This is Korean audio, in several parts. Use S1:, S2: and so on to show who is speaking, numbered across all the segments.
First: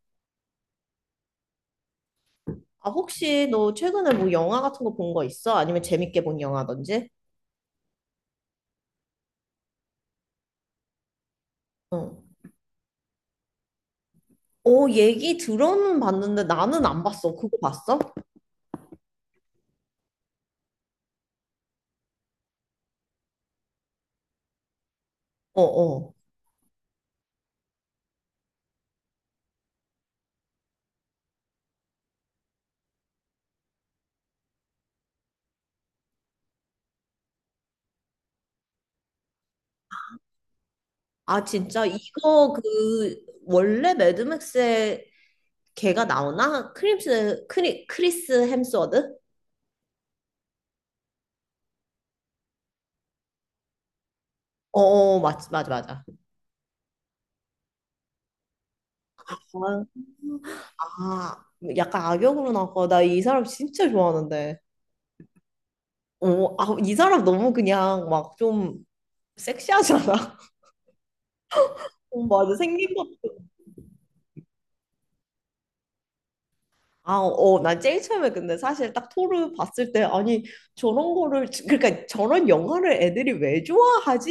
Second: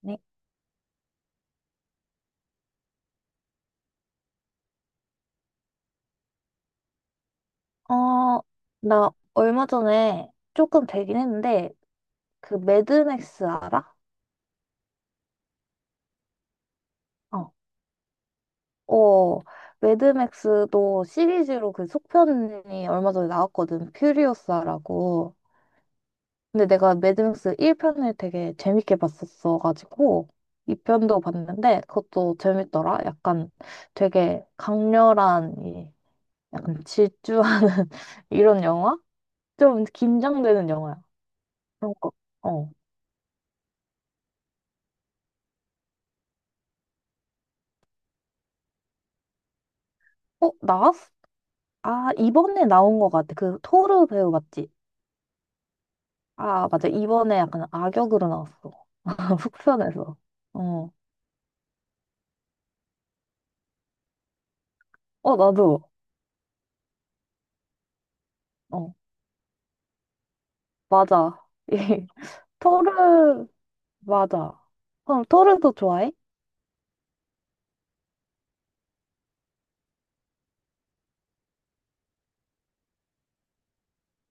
S1: 네.
S2: 아, 혹시 너 최근에 뭐 영화 같은 거 본 거 있어? 아니면 재밌게 본 영화든지?
S1: 어, 나 얼마 전에 조금 되긴 했는데,
S2: 어.
S1: 그 매드맥스 알아?
S2: 어, 얘기 들어는 봤는데 나는 안 봤어.
S1: 어.
S2: 그거 봤어?
S1: 어, 매드맥스도 시리즈로 그 속편이 얼마 전에 나왔거든. 퓨리오사라고.
S2: 어, 어.
S1: 근데 내가 매드맥스 1편을 되게 재밌게 봤었어가지고, 2편도 봤는데, 그것도 재밌더라. 약간 되게 강렬한, 이 약간 질주하는 이런 영화? 좀 긴장되는 영화야.
S2: 아, 진짜?
S1: 그런 거.
S2: 이거
S1: 어.
S2: 그, 원래 매드맥스에 걔가 나오나? 크리스 햄스워드?
S1: 어, 나왔어? 아, 이번에 나온 것 같아. 그 토르 배우 맞지?
S2: 어, 어, 맞지, 맞아, 맞아.
S1: 아, 맞아. 이번에 약간 악역으로 나왔어. 속편에서. 어.
S2: 아, 약간 악역으로 나왔고, 나 이 사람 진짜 좋아하는데.
S1: 어, 나도.
S2: 어, 아, 이 사람 너무 그냥 막 좀
S1: 어,
S2: 섹시하잖아.
S1: 맞아. 이
S2: 어, 맞아. 생긴 것
S1: 토르, 맞아. 그럼 토르도 좋아해?
S2: 아, 어, 난 제일 처음에 근데 사실 딱 토르 봤을 때 아니 저런 거를 그러니까 저런 영화를 애들이 왜 좋아하지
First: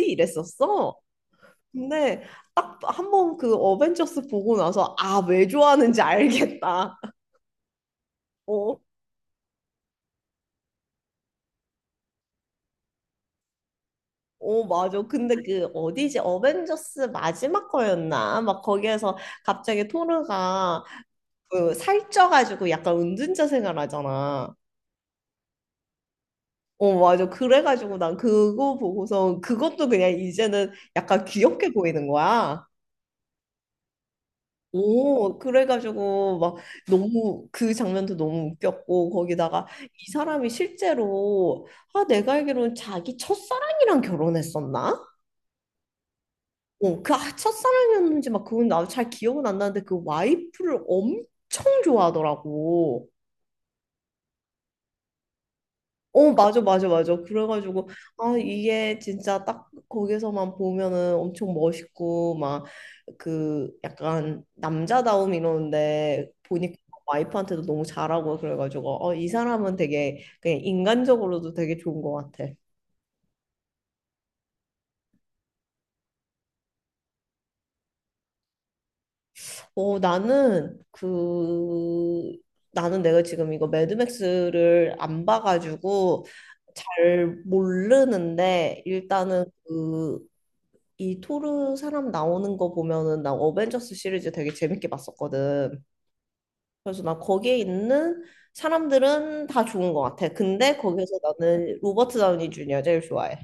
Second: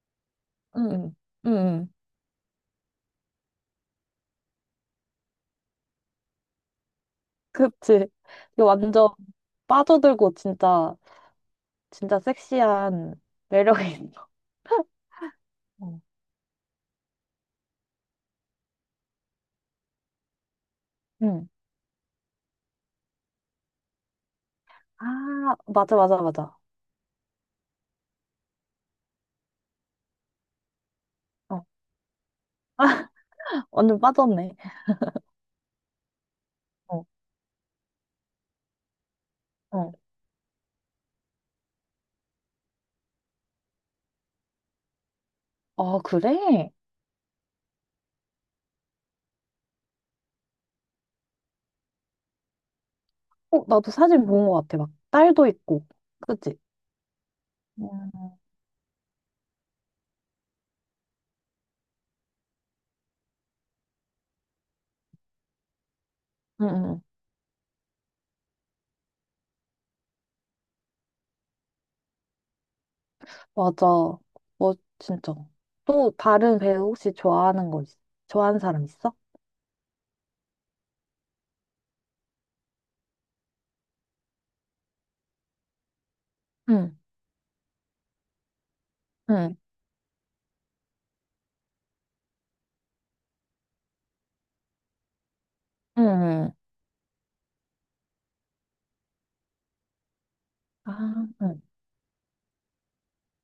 S1: 응,
S2: 이랬었어.
S1: 응, 응. 응.
S2: 근데 딱 한번 그 어벤져스 보고 나서 아, 왜 좋아하는지 알겠다.
S1: 그치. 이거
S2: 어,
S1: 완전 빠져들고 진짜, 진짜 섹시한 매력이 있어.
S2: 어, 맞아. 근데 그
S1: 어.
S2: 어디지? 어벤져스 마지막 거였나? 막 거기에서 갑자기 토르가
S1: 응.
S2: 그 살쪄가지고 약간 은둔자 생활하잖아.
S1: 아, 맞아, 맞아, 맞아.
S2: 어, 맞아. 그래가지고 난 그거 보고서 그것도 그냥 이제는 약간
S1: 어,
S2: 귀엽게 보이는 거야.
S1: 완전 빠졌네.
S2: 오, 그래가지고 막
S1: 어,
S2: 너무 그 장면도 너무 웃겼고 거기다가
S1: 어.
S2: 이 사람이 실제로 아 내가 알기로는 자기 첫사랑이랑 결혼했었나?
S1: 아, 그래?
S2: 어, 그 아, 첫사랑이었는지 막 그건 나도 잘 기억은 안 나는데 그 와이프를 엄청 좋아하더라고.
S1: 어, 나도 사진 본 것 같아. 막 딸도 있고.
S2: 어,
S1: 그치?
S2: 맞아, 맞아, 맞아. 그래가지고,
S1: 음,
S2: 아, 이게 진짜 딱 거기서만 보면은 엄청 멋있고, 막, 그, 약간, 남자다움 이러는데,
S1: 응.
S2: 보니까
S1: 응.
S2: 와이프한테도 너무 잘하고, 그래가지고, 어, 이 사람은 되게, 그냥 인간적으로도 되게 좋은 것 같아.
S1: 맞아. 뭐 진짜. 또 다른 배우 혹시 좋아하는 거 있어? 좋아하는 사람 있어?
S2: 어, 나는, 그, 나는 내가 지금 이거 매드맥스를 안 봐가지고,
S1: 응,
S2: 잘 모르는데, 일단은
S1: 응,
S2: 그, 이 토르 사람 나오는 거 보면은 나 어벤져스 시리즈 되게 재밌게 봤었거든.
S1: 응.
S2: 그래서 나 거기에 있는 사람들은 다 좋은 것 같아. 근데 거기에서
S1: 아, 응.
S2: 나는 로버트 다우니 주니어 제일 좋아해.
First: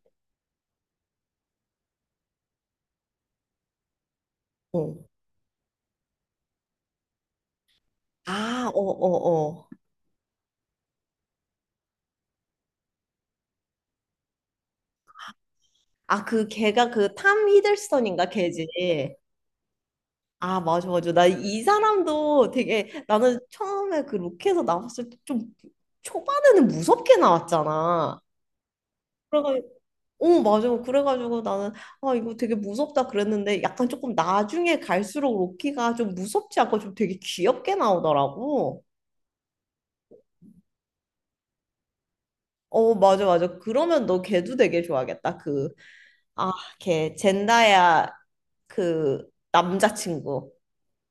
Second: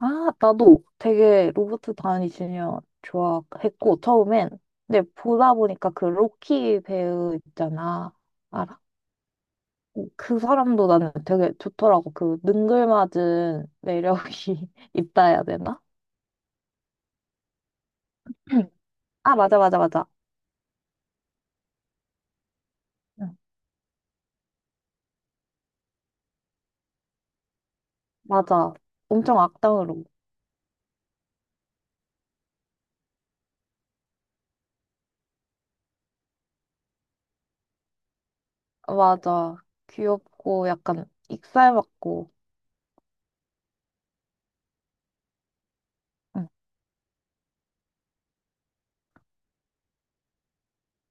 S1: 아, 나도 되게 로버트 다니 주니어 좋아했고 처음엔.
S2: 어.
S1: 근데 보다 보니까 그 로키 배우 있잖아.
S2: 아, 어,
S1: 알아?
S2: 어, 어.
S1: 어, 그 사람도 나는 되게 좋더라고. 그 능글맞은 매력이 있다 해야 되나?
S2: 아, 그 걔가 그 탐 히들스턴인가 걔지.
S1: 아, 맞아, 맞아, 맞아.
S2: 아, 맞아, 맞아. 나 이 사람도 되게
S1: 응.
S2: 나는 처음에 그 로켓에서 나왔을 때 좀 초반에는 무섭게 나왔잖아.
S1: 맞아. 엄청 악당으로.
S2: 어, 맞아. 그래가지고 나는, 아, 이거 되게 무섭다 그랬는데, 약간 조금 나중에 갈수록 로키가 좀 무섭지 않고 좀 되게 귀엽게 나오더라고.
S1: 맞아. 귀엽고 약간 익살맞고.
S2: 어, 맞아, 맞아. 그러면 너 걔도 되게 좋아하겠다. 그,
S1: 응.
S2: 아, 걔, 젠다야, 그, 남자친구.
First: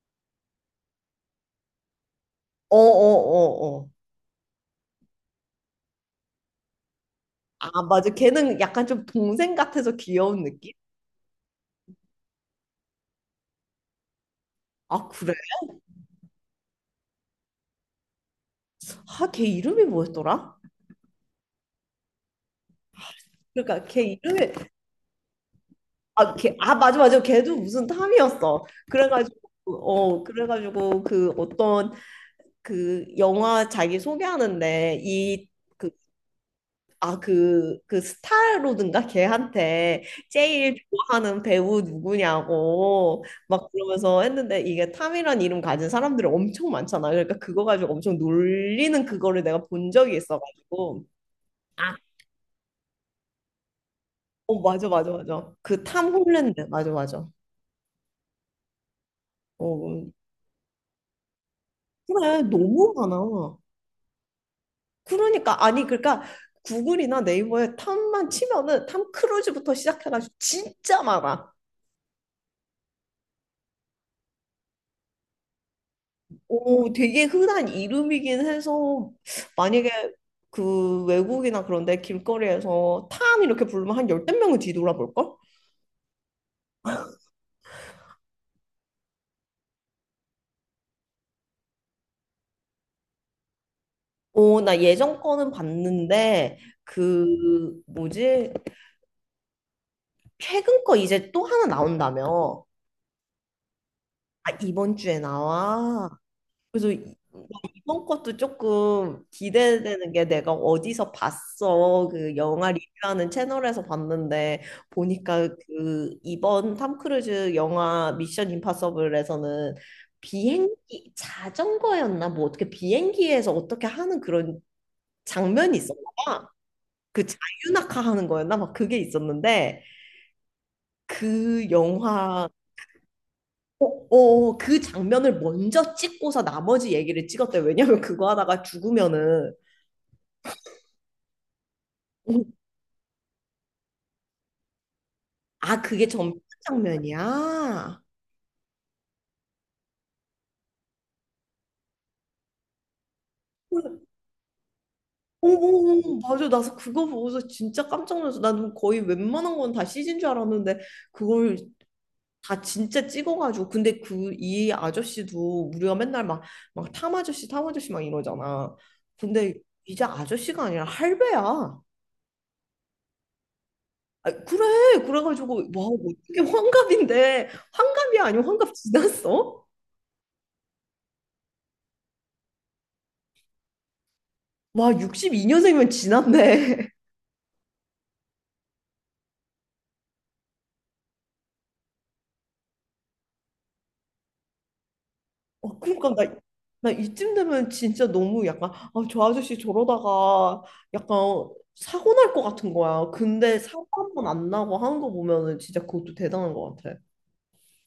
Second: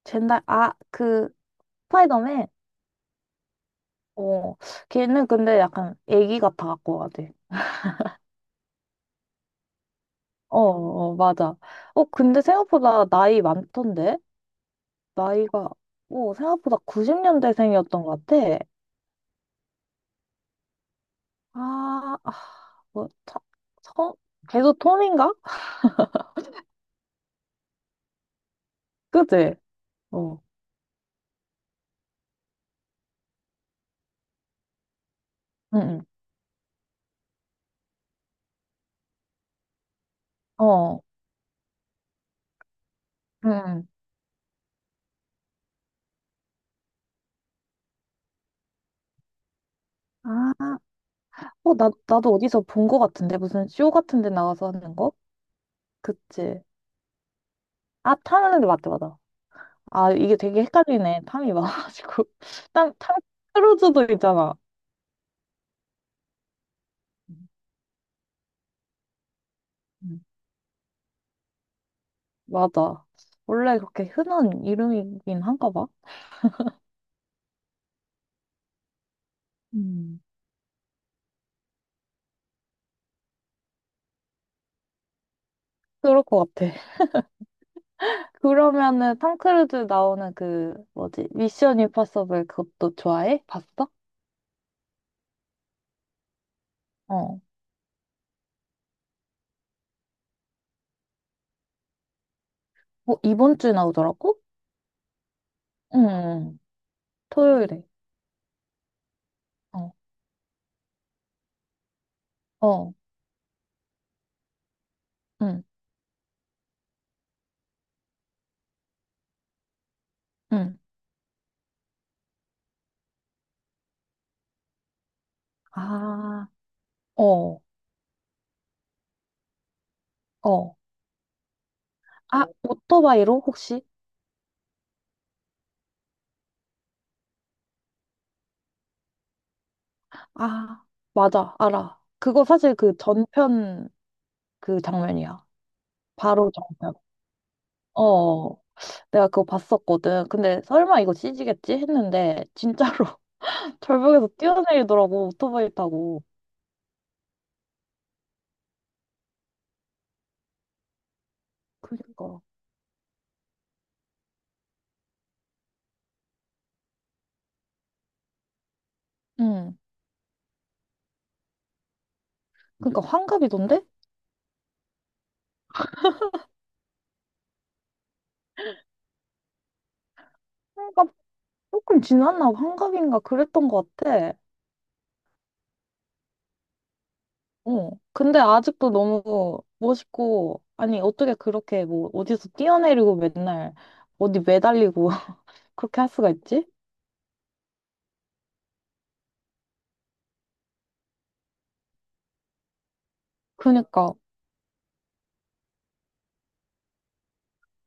S1: 젠달, 아, 그, 스파이더맨?
S2: 어, 어, 어, 어.
S1: 어, 걔는 근데 약간 애기 같아 갖고 가야 돼.
S2: 아, 맞아. 걔는 약간 좀 동생 같아서 귀여운
S1: 어,
S2: 느낌?
S1: 어, 맞아. 어, 근데 생각보다 나이 많던데?
S2: 아, 그래.
S1: 나이가, 어, 생각보다 90년대생이었던 것 같아.
S2: 아, 걔 이름이 뭐였더라?
S1: 아, 아, 뭐, 차,
S2: 그러니까
S1: 성,
S2: 걔 이름이,
S1: 계속 톰인가?
S2: 아, 걔, 아, 맞아, 맞아. 걔도 무슨 탐이었어. 그래가지고,
S1: 그지?
S2: 어,
S1: 어,
S2: 그래가지고, 그 어떤 그 영화 자기 소개하는데, 이,
S1: 응,
S2: 그,
S1: 응.
S2: 아, 그, 그 스타로든가 걔한테 제일
S1: 어,
S2: 좋아하는 배우 누구냐고
S1: 응
S2: 막
S1: 응.
S2: 그러면서 했는데, 이게 탐이란 이름 가진 사람들이 엄청 많잖아. 그러니까 그거 가지고 엄청 놀리는 그거를 내가 본 적이
S1: 아,
S2: 있어가지고.
S1: 어, 나,
S2: 아.
S1: 나도 어디서 본 거 같은데? 무슨 쇼 같은 데
S2: 어,
S1: 나가서
S2: 맞아,
S1: 하는
S2: 맞아,
S1: 거?
S2: 맞아. 그 탐 홀랜드.
S1: 그치.
S2: 맞아, 맞아.
S1: 아, 탐하는데 맞다, 맞아.
S2: 어,
S1: 아, 이게 되게 헷갈리네. 탐이 많아가지고.
S2: 그래,
S1: 탐,
S2: 너무
S1: 탐
S2: 많아.
S1: 크루즈도 있잖아.
S2: 그러니까 아니 그러니까 구글이나
S1: 음,
S2: 네이버에 탐만 치면은 탐 크루즈부터
S1: 음.
S2: 시작해가지고 진짜 많아.
S1: 맞아. 원래 그렇게 흔한 이름이긴 한가 봐.
S2: 오, 되게 흔한 이름이긴 해서 만약에
S1: 음.
S2: 그 외국이나 그런데 길거리에서 탐 이렇게 부르면 한 열댓 명은 뒤돌아볼걸?
S1: 그럴 것 같아. 그러면은 탐 크루즈 나오는 그, 뭐지? 미션 임파서블 그것도 좋아해? 봤어?
S2: 오, 나 예전 거는 봤는데
S1: 어.
S2: 그 뭐지? 최근 거 이제 또 하나 나온다며.
S1: 어, 이번 주에 나오더라고?
S2: 아, 이번 주에
S1: 응,
S2: 나와.
S1: 응. 응.
S2: 그래서 이-
S1: 토요일에.
S2: 이번 것도 조금
S1: 어,
S2: 기대되는 게 내가 어디서 봤어. 그 영화
S1: 어,
S2: 리뷰하는 채널에서 봤는데 보니까
S1: 응,
S2: 그 이번 탐 크루즈 영화 미션 임파서블에서는
S1: 응.
S2: 비행기 자전거였나 뭐 어떻게 비행기에서 어떻게 하는 그런 장면이 있었나 봐.
S1: 아.
S2: 그
S1: 어,
S2: 자유낙하 하는 거였나 막 그게 있었는데
S1: 어.
S2: 그
S1: 아,
S2: 영화
S1: 오토바이로 혹시?
S2: 어, 어, 그 장면을 먼저 찍고서 나머지 얘기를 찍었대. 왜냐면 그거 하다가 죽으면은
S1: 아, 맞아, 알아.
S2: 오,
S1: 그거 사실 그 전편 그 장면이야.
S2: 아, 그게 전심
S1: 바로 전편.
S2: 장면이야?
S1: 어, 어. 내가 그거 봤었거든. 근데 설마 이거 CG겠지? 했는데 진짜로
S2: 오
S1: 절벽에서 뛰어내리더라고, 오토바이 타고.
S2: 맞아. 나서 그거 보고서 진짜 깜짝 놀랐어. 나는 거의 웬만한 건 다 CG인 줄 알았는데 그걸
S1: 그니까.
S2: 다 진짜 찍어가지고. 근데 그 이 아저씨도 우리가 맨날 막, 막 탐 아저씨, 탐 아저씨 막 이러잖아. 근데
S1: 응.
S2: 이제 아저씨가 아니라 할배야.
S1: 그니까 환갑이던데?
S2: 아, 그래. 그래가지고 와 어떻게 환갑인데 환갑이 아니고 환갑 지났어?
S1: 환갑 조금 지났나? 환갑인가? 그랬던 것 같아.
S2: 와 62년생이면 지났네.
S1: 어. 근데 아직도 너무 멋있고, 아니, 어떻게 그렇게 뭐 어디서 뛰어내리고 맨날 어디 매달리고
S2: 어,
S1: 그렇게
S2: 그러니까
S1: 할 수가
S2: 나,
S1: 있지?
S2: 이쯤 되면 진짜 너무 약간 아, 저 아저씨 저러다가 약간 사고 날 것 같은 거야. 근데 사고 한
S1: 그니까,
S2: 번 안 나고 하는 거 보면은 진짜 그것도 대단한 것 같아.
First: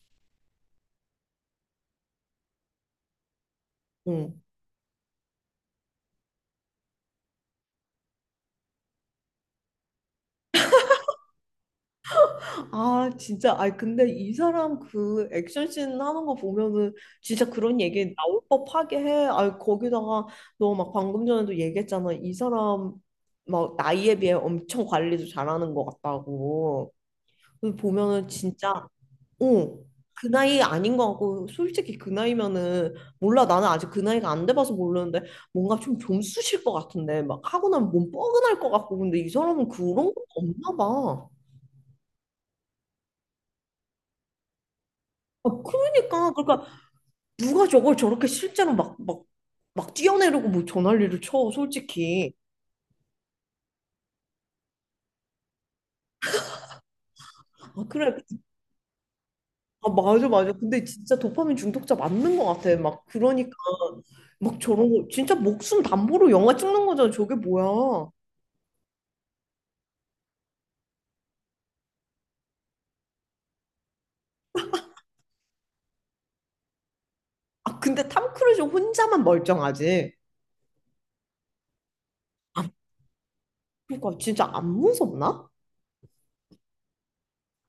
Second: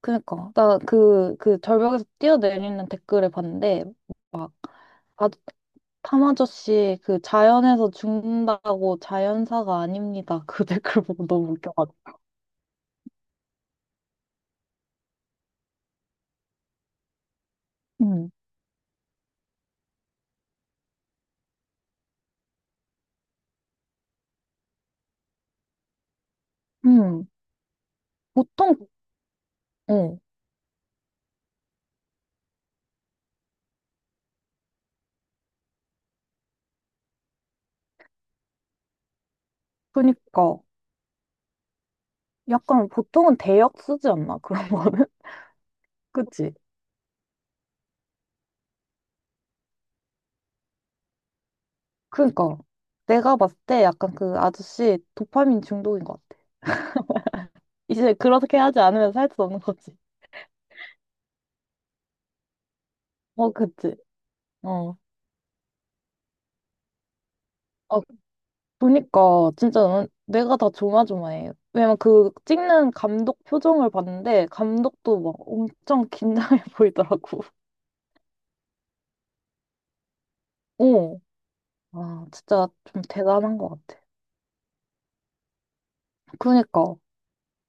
S1: 그니까. 나 그 절벽에서 뛰어내리는 댓글을 봤는데,
S2: 응.
S1: 막, 아, 탐 아저씨 그 자연에서 죽는다고 자연사가 아닙니다. 그 댓글 보고 너무 웃겨가지고.
S2: 아 진짜 아 근데 이 사람 그 액션씬 하는 거 보면은 진짜 그런 얘기
S1: 응,
S2: 나올 법하게 해. 아 거기다가 너 막 방금 전에도 얘기했잖아. 이 사람 막 나이에 비해 엄청 관리도 잘하는 것 같다고.
S1: 응.
S2: 그래서 보면은 진짜
S1: 보통,
S2: 어,
S1: 어.
S2: 그 나이 아닌 것 같고, 솔직히 그 나이면은, 몰라, 나는 아직 그 나이가 안 돼봐서 모르는데, 뭔가 좀 좀쑤실 것 같은데, 막 하고 나면 몸 뻐근할 것 같고, 근데 이 사람은 그런 거
S1: 그니까.
S2: 없나 봐.
S1: 약간 보통은 대역 쓰지 않나? 그런 거는?
S2: 아, 그러니까,
S1: 그치?
S2: 그러니까, 누가 저걸 저렇게 실제로 막, 막, 막 뛰어내리고 뭐 전화리를 쳐, 솔직히.
S1: 그러니까 내가 봤을 때 약간 그 아저씨 도파민 중독인 것 같아.
S2: 아,
S1: 이제
S2: 그래.
S1: 그렇게 하지 않으면 살 수 없는
S2: 아,
S1: 거지.
S2: 맞아, 맞아. 근데 진짜 도파민 중독자 맞는 것 같아. 막, 그러니까,
S1: 어, 그치.
S2: 막 저런
S1: 어.
S2: 거, 진짜 목숨 담보로 영화 찍는 거잖아. 저게
S1: 아,
S2: 뭐야.
S1: 보니까 진짜 난 내가 다 조마조마해. 왜냐면 그 찍는 감독 표정을 봤는데 감독도 막 엄청 긴장해 보이더라고.
S2: 아, 근데 탐 크루즈 혼자만 멀쩡하지.
S1: 어. 아,
S2: 아,
S1: 진짜 좀 대단한 것 같아.
S2: 그러니까 진짜 안 무섭나?
S1: 그러니까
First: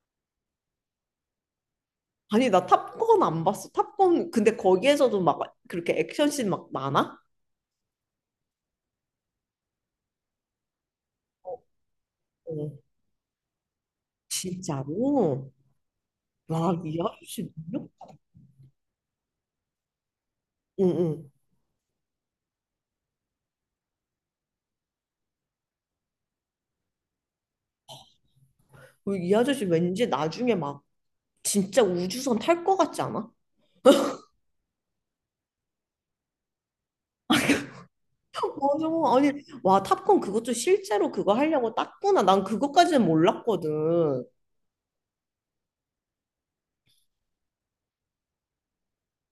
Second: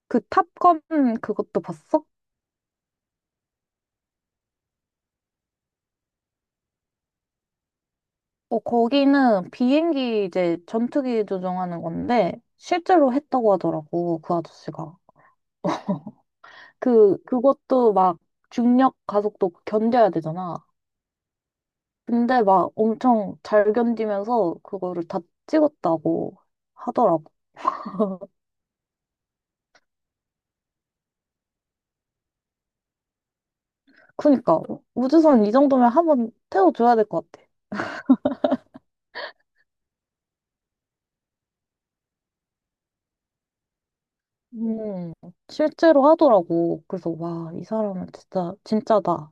S1: 그 탑건 그것도 봤어?
S2: 아니, 나 탑건 안 봤어. 탑건, 근데 거기에서도 막 그렇게 액션씬 막 많아?
S1: 어, 거기는 비행기 이제 전투기 조종하는 건데
S2: 어,
S1: 실제로 했다고 하더라고, 그 아저씨가.
S2: 진짜로? 와, 이
S1: 그,
S2: 아저씨 능력?
S1: 그것도 막 중력 가속도 견뎌야 되잖아.
S2: 응, 응.
S1: 근데 막 엄청 잘 견디면서 그거를 다 찍었다고 하더라고.
S2: 이 아저씨 왠지 나중에 막 진짜 우주선 탈 것 같지 않아? 어,
S1: 그니까, 우주선 이 정도면 한번 태워줘야 될 것 같아.
S2: 맞아. 아니, 와, 탑건 그것도 실제로 그거 하려고 땄구나. 난 그것까지는 몰랐거든.
S1: 음, 실제로 하더라고. 그래서 와, 이 사람은 진짜, 진짜다.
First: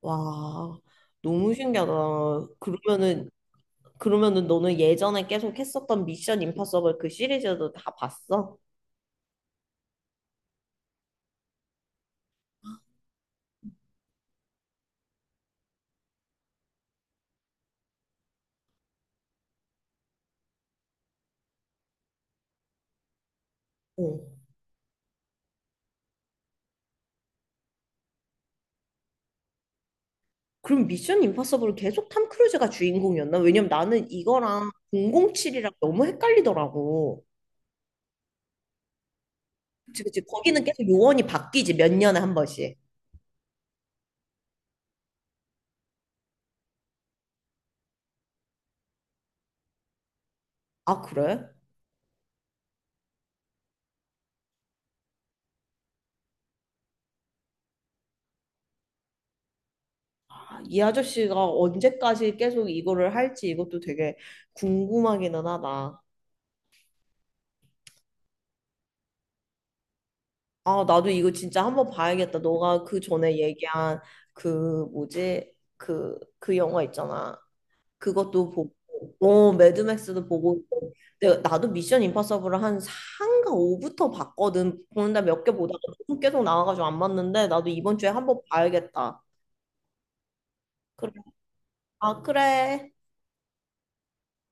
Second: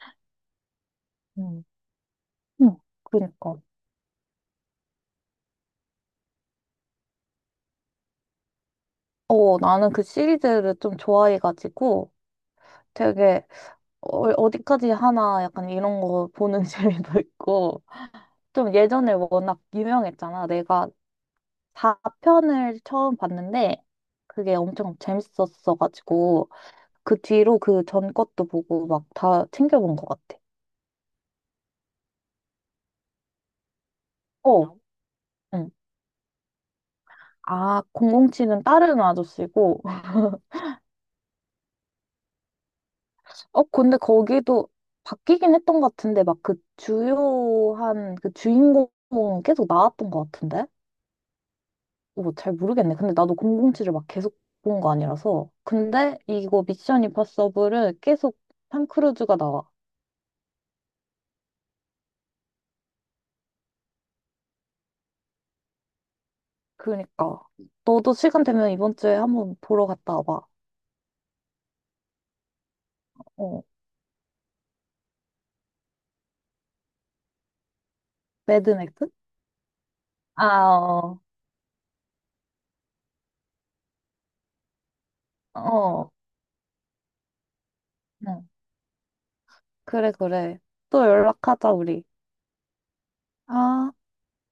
S2: 와, 너무
S1: 음,
S2: 신기하다.
S1: 음,
S2: 그러면은
S1: 그니까.
S2: 그러면은 너는 예전에 계속 했었던 미션 임파서블 그 시리즈도 다 봤어?
S1: 어, 나는 그 시리즈를 좀 좋아해가지고 되게 어, 어디까지 하나 약간 이런 거 보는 재미도 있고. 좀 예전에 워낙 유명했잖아. 내가 4편을 처음 봤는데
S2: 어.
S1: 그게 엄청 재밌었어가지고 그 뒤로 그 전 것도 보고 막 다 챙겨본 것 같아.
S2: 그럼 미션 임파서블 계속 탐 크루즈가 주인공이었나? 왜냐면 나는 이거랑
S1: 어, 응.
S2: 007이랑 너무 헷갈리더라고.
S1: 아, 공공치은 다른 아저씨고.
S2: 그치, 그치. 거기는 계속 요원이 바뀌지, 몇 년에 한 번씩.
S1: 어, 근데 거기도 바뀌긴 했던 것 같은데 막 그 주요한 그 주인공은 계속 나왔던 것 같은데?
S2: 아, 그래?
S1: 뭐 잘 모르겠네. 근데 나도 공공치을막 계속 본 거 아니라서. 근데 이거 미션 임파서블은 계속 탐 크루즈가 나와.
S2: 아, 이 아저씨가 언제까지 계속 이거를 할지 이것도 되게 궁금하기는 하다.
S1: 그니까. 너도 시간 되면 이번 주에 한번 보러 갔다 와봐.
S2: 아, 나도 이거 진짜 한번 봐야겠다. 너가 그 전에
S1: 어.
S2: 얘기한 그 뭐지? 그, 그 영화 있잖아. 그것도 보고,
S1: 매드맥스?
S2: 어, 매드맥스도
S1: 아,
S2: 보고,
S1: 어.
S2: 나도 미션 임파서블을 한 4인가 5부터 봤거든. 보는데 몇 개 보다가
S1: 어.
S2: 계속 나와가지고 안 봤는데, 나도 이번 주에 한번
S1: 응.
S2: 봐야겠다.
S1: 그래, 그래. 또
S2: 그래.
S1: 연락하자, 우리.
S2: 아, 그래.
S1: 아.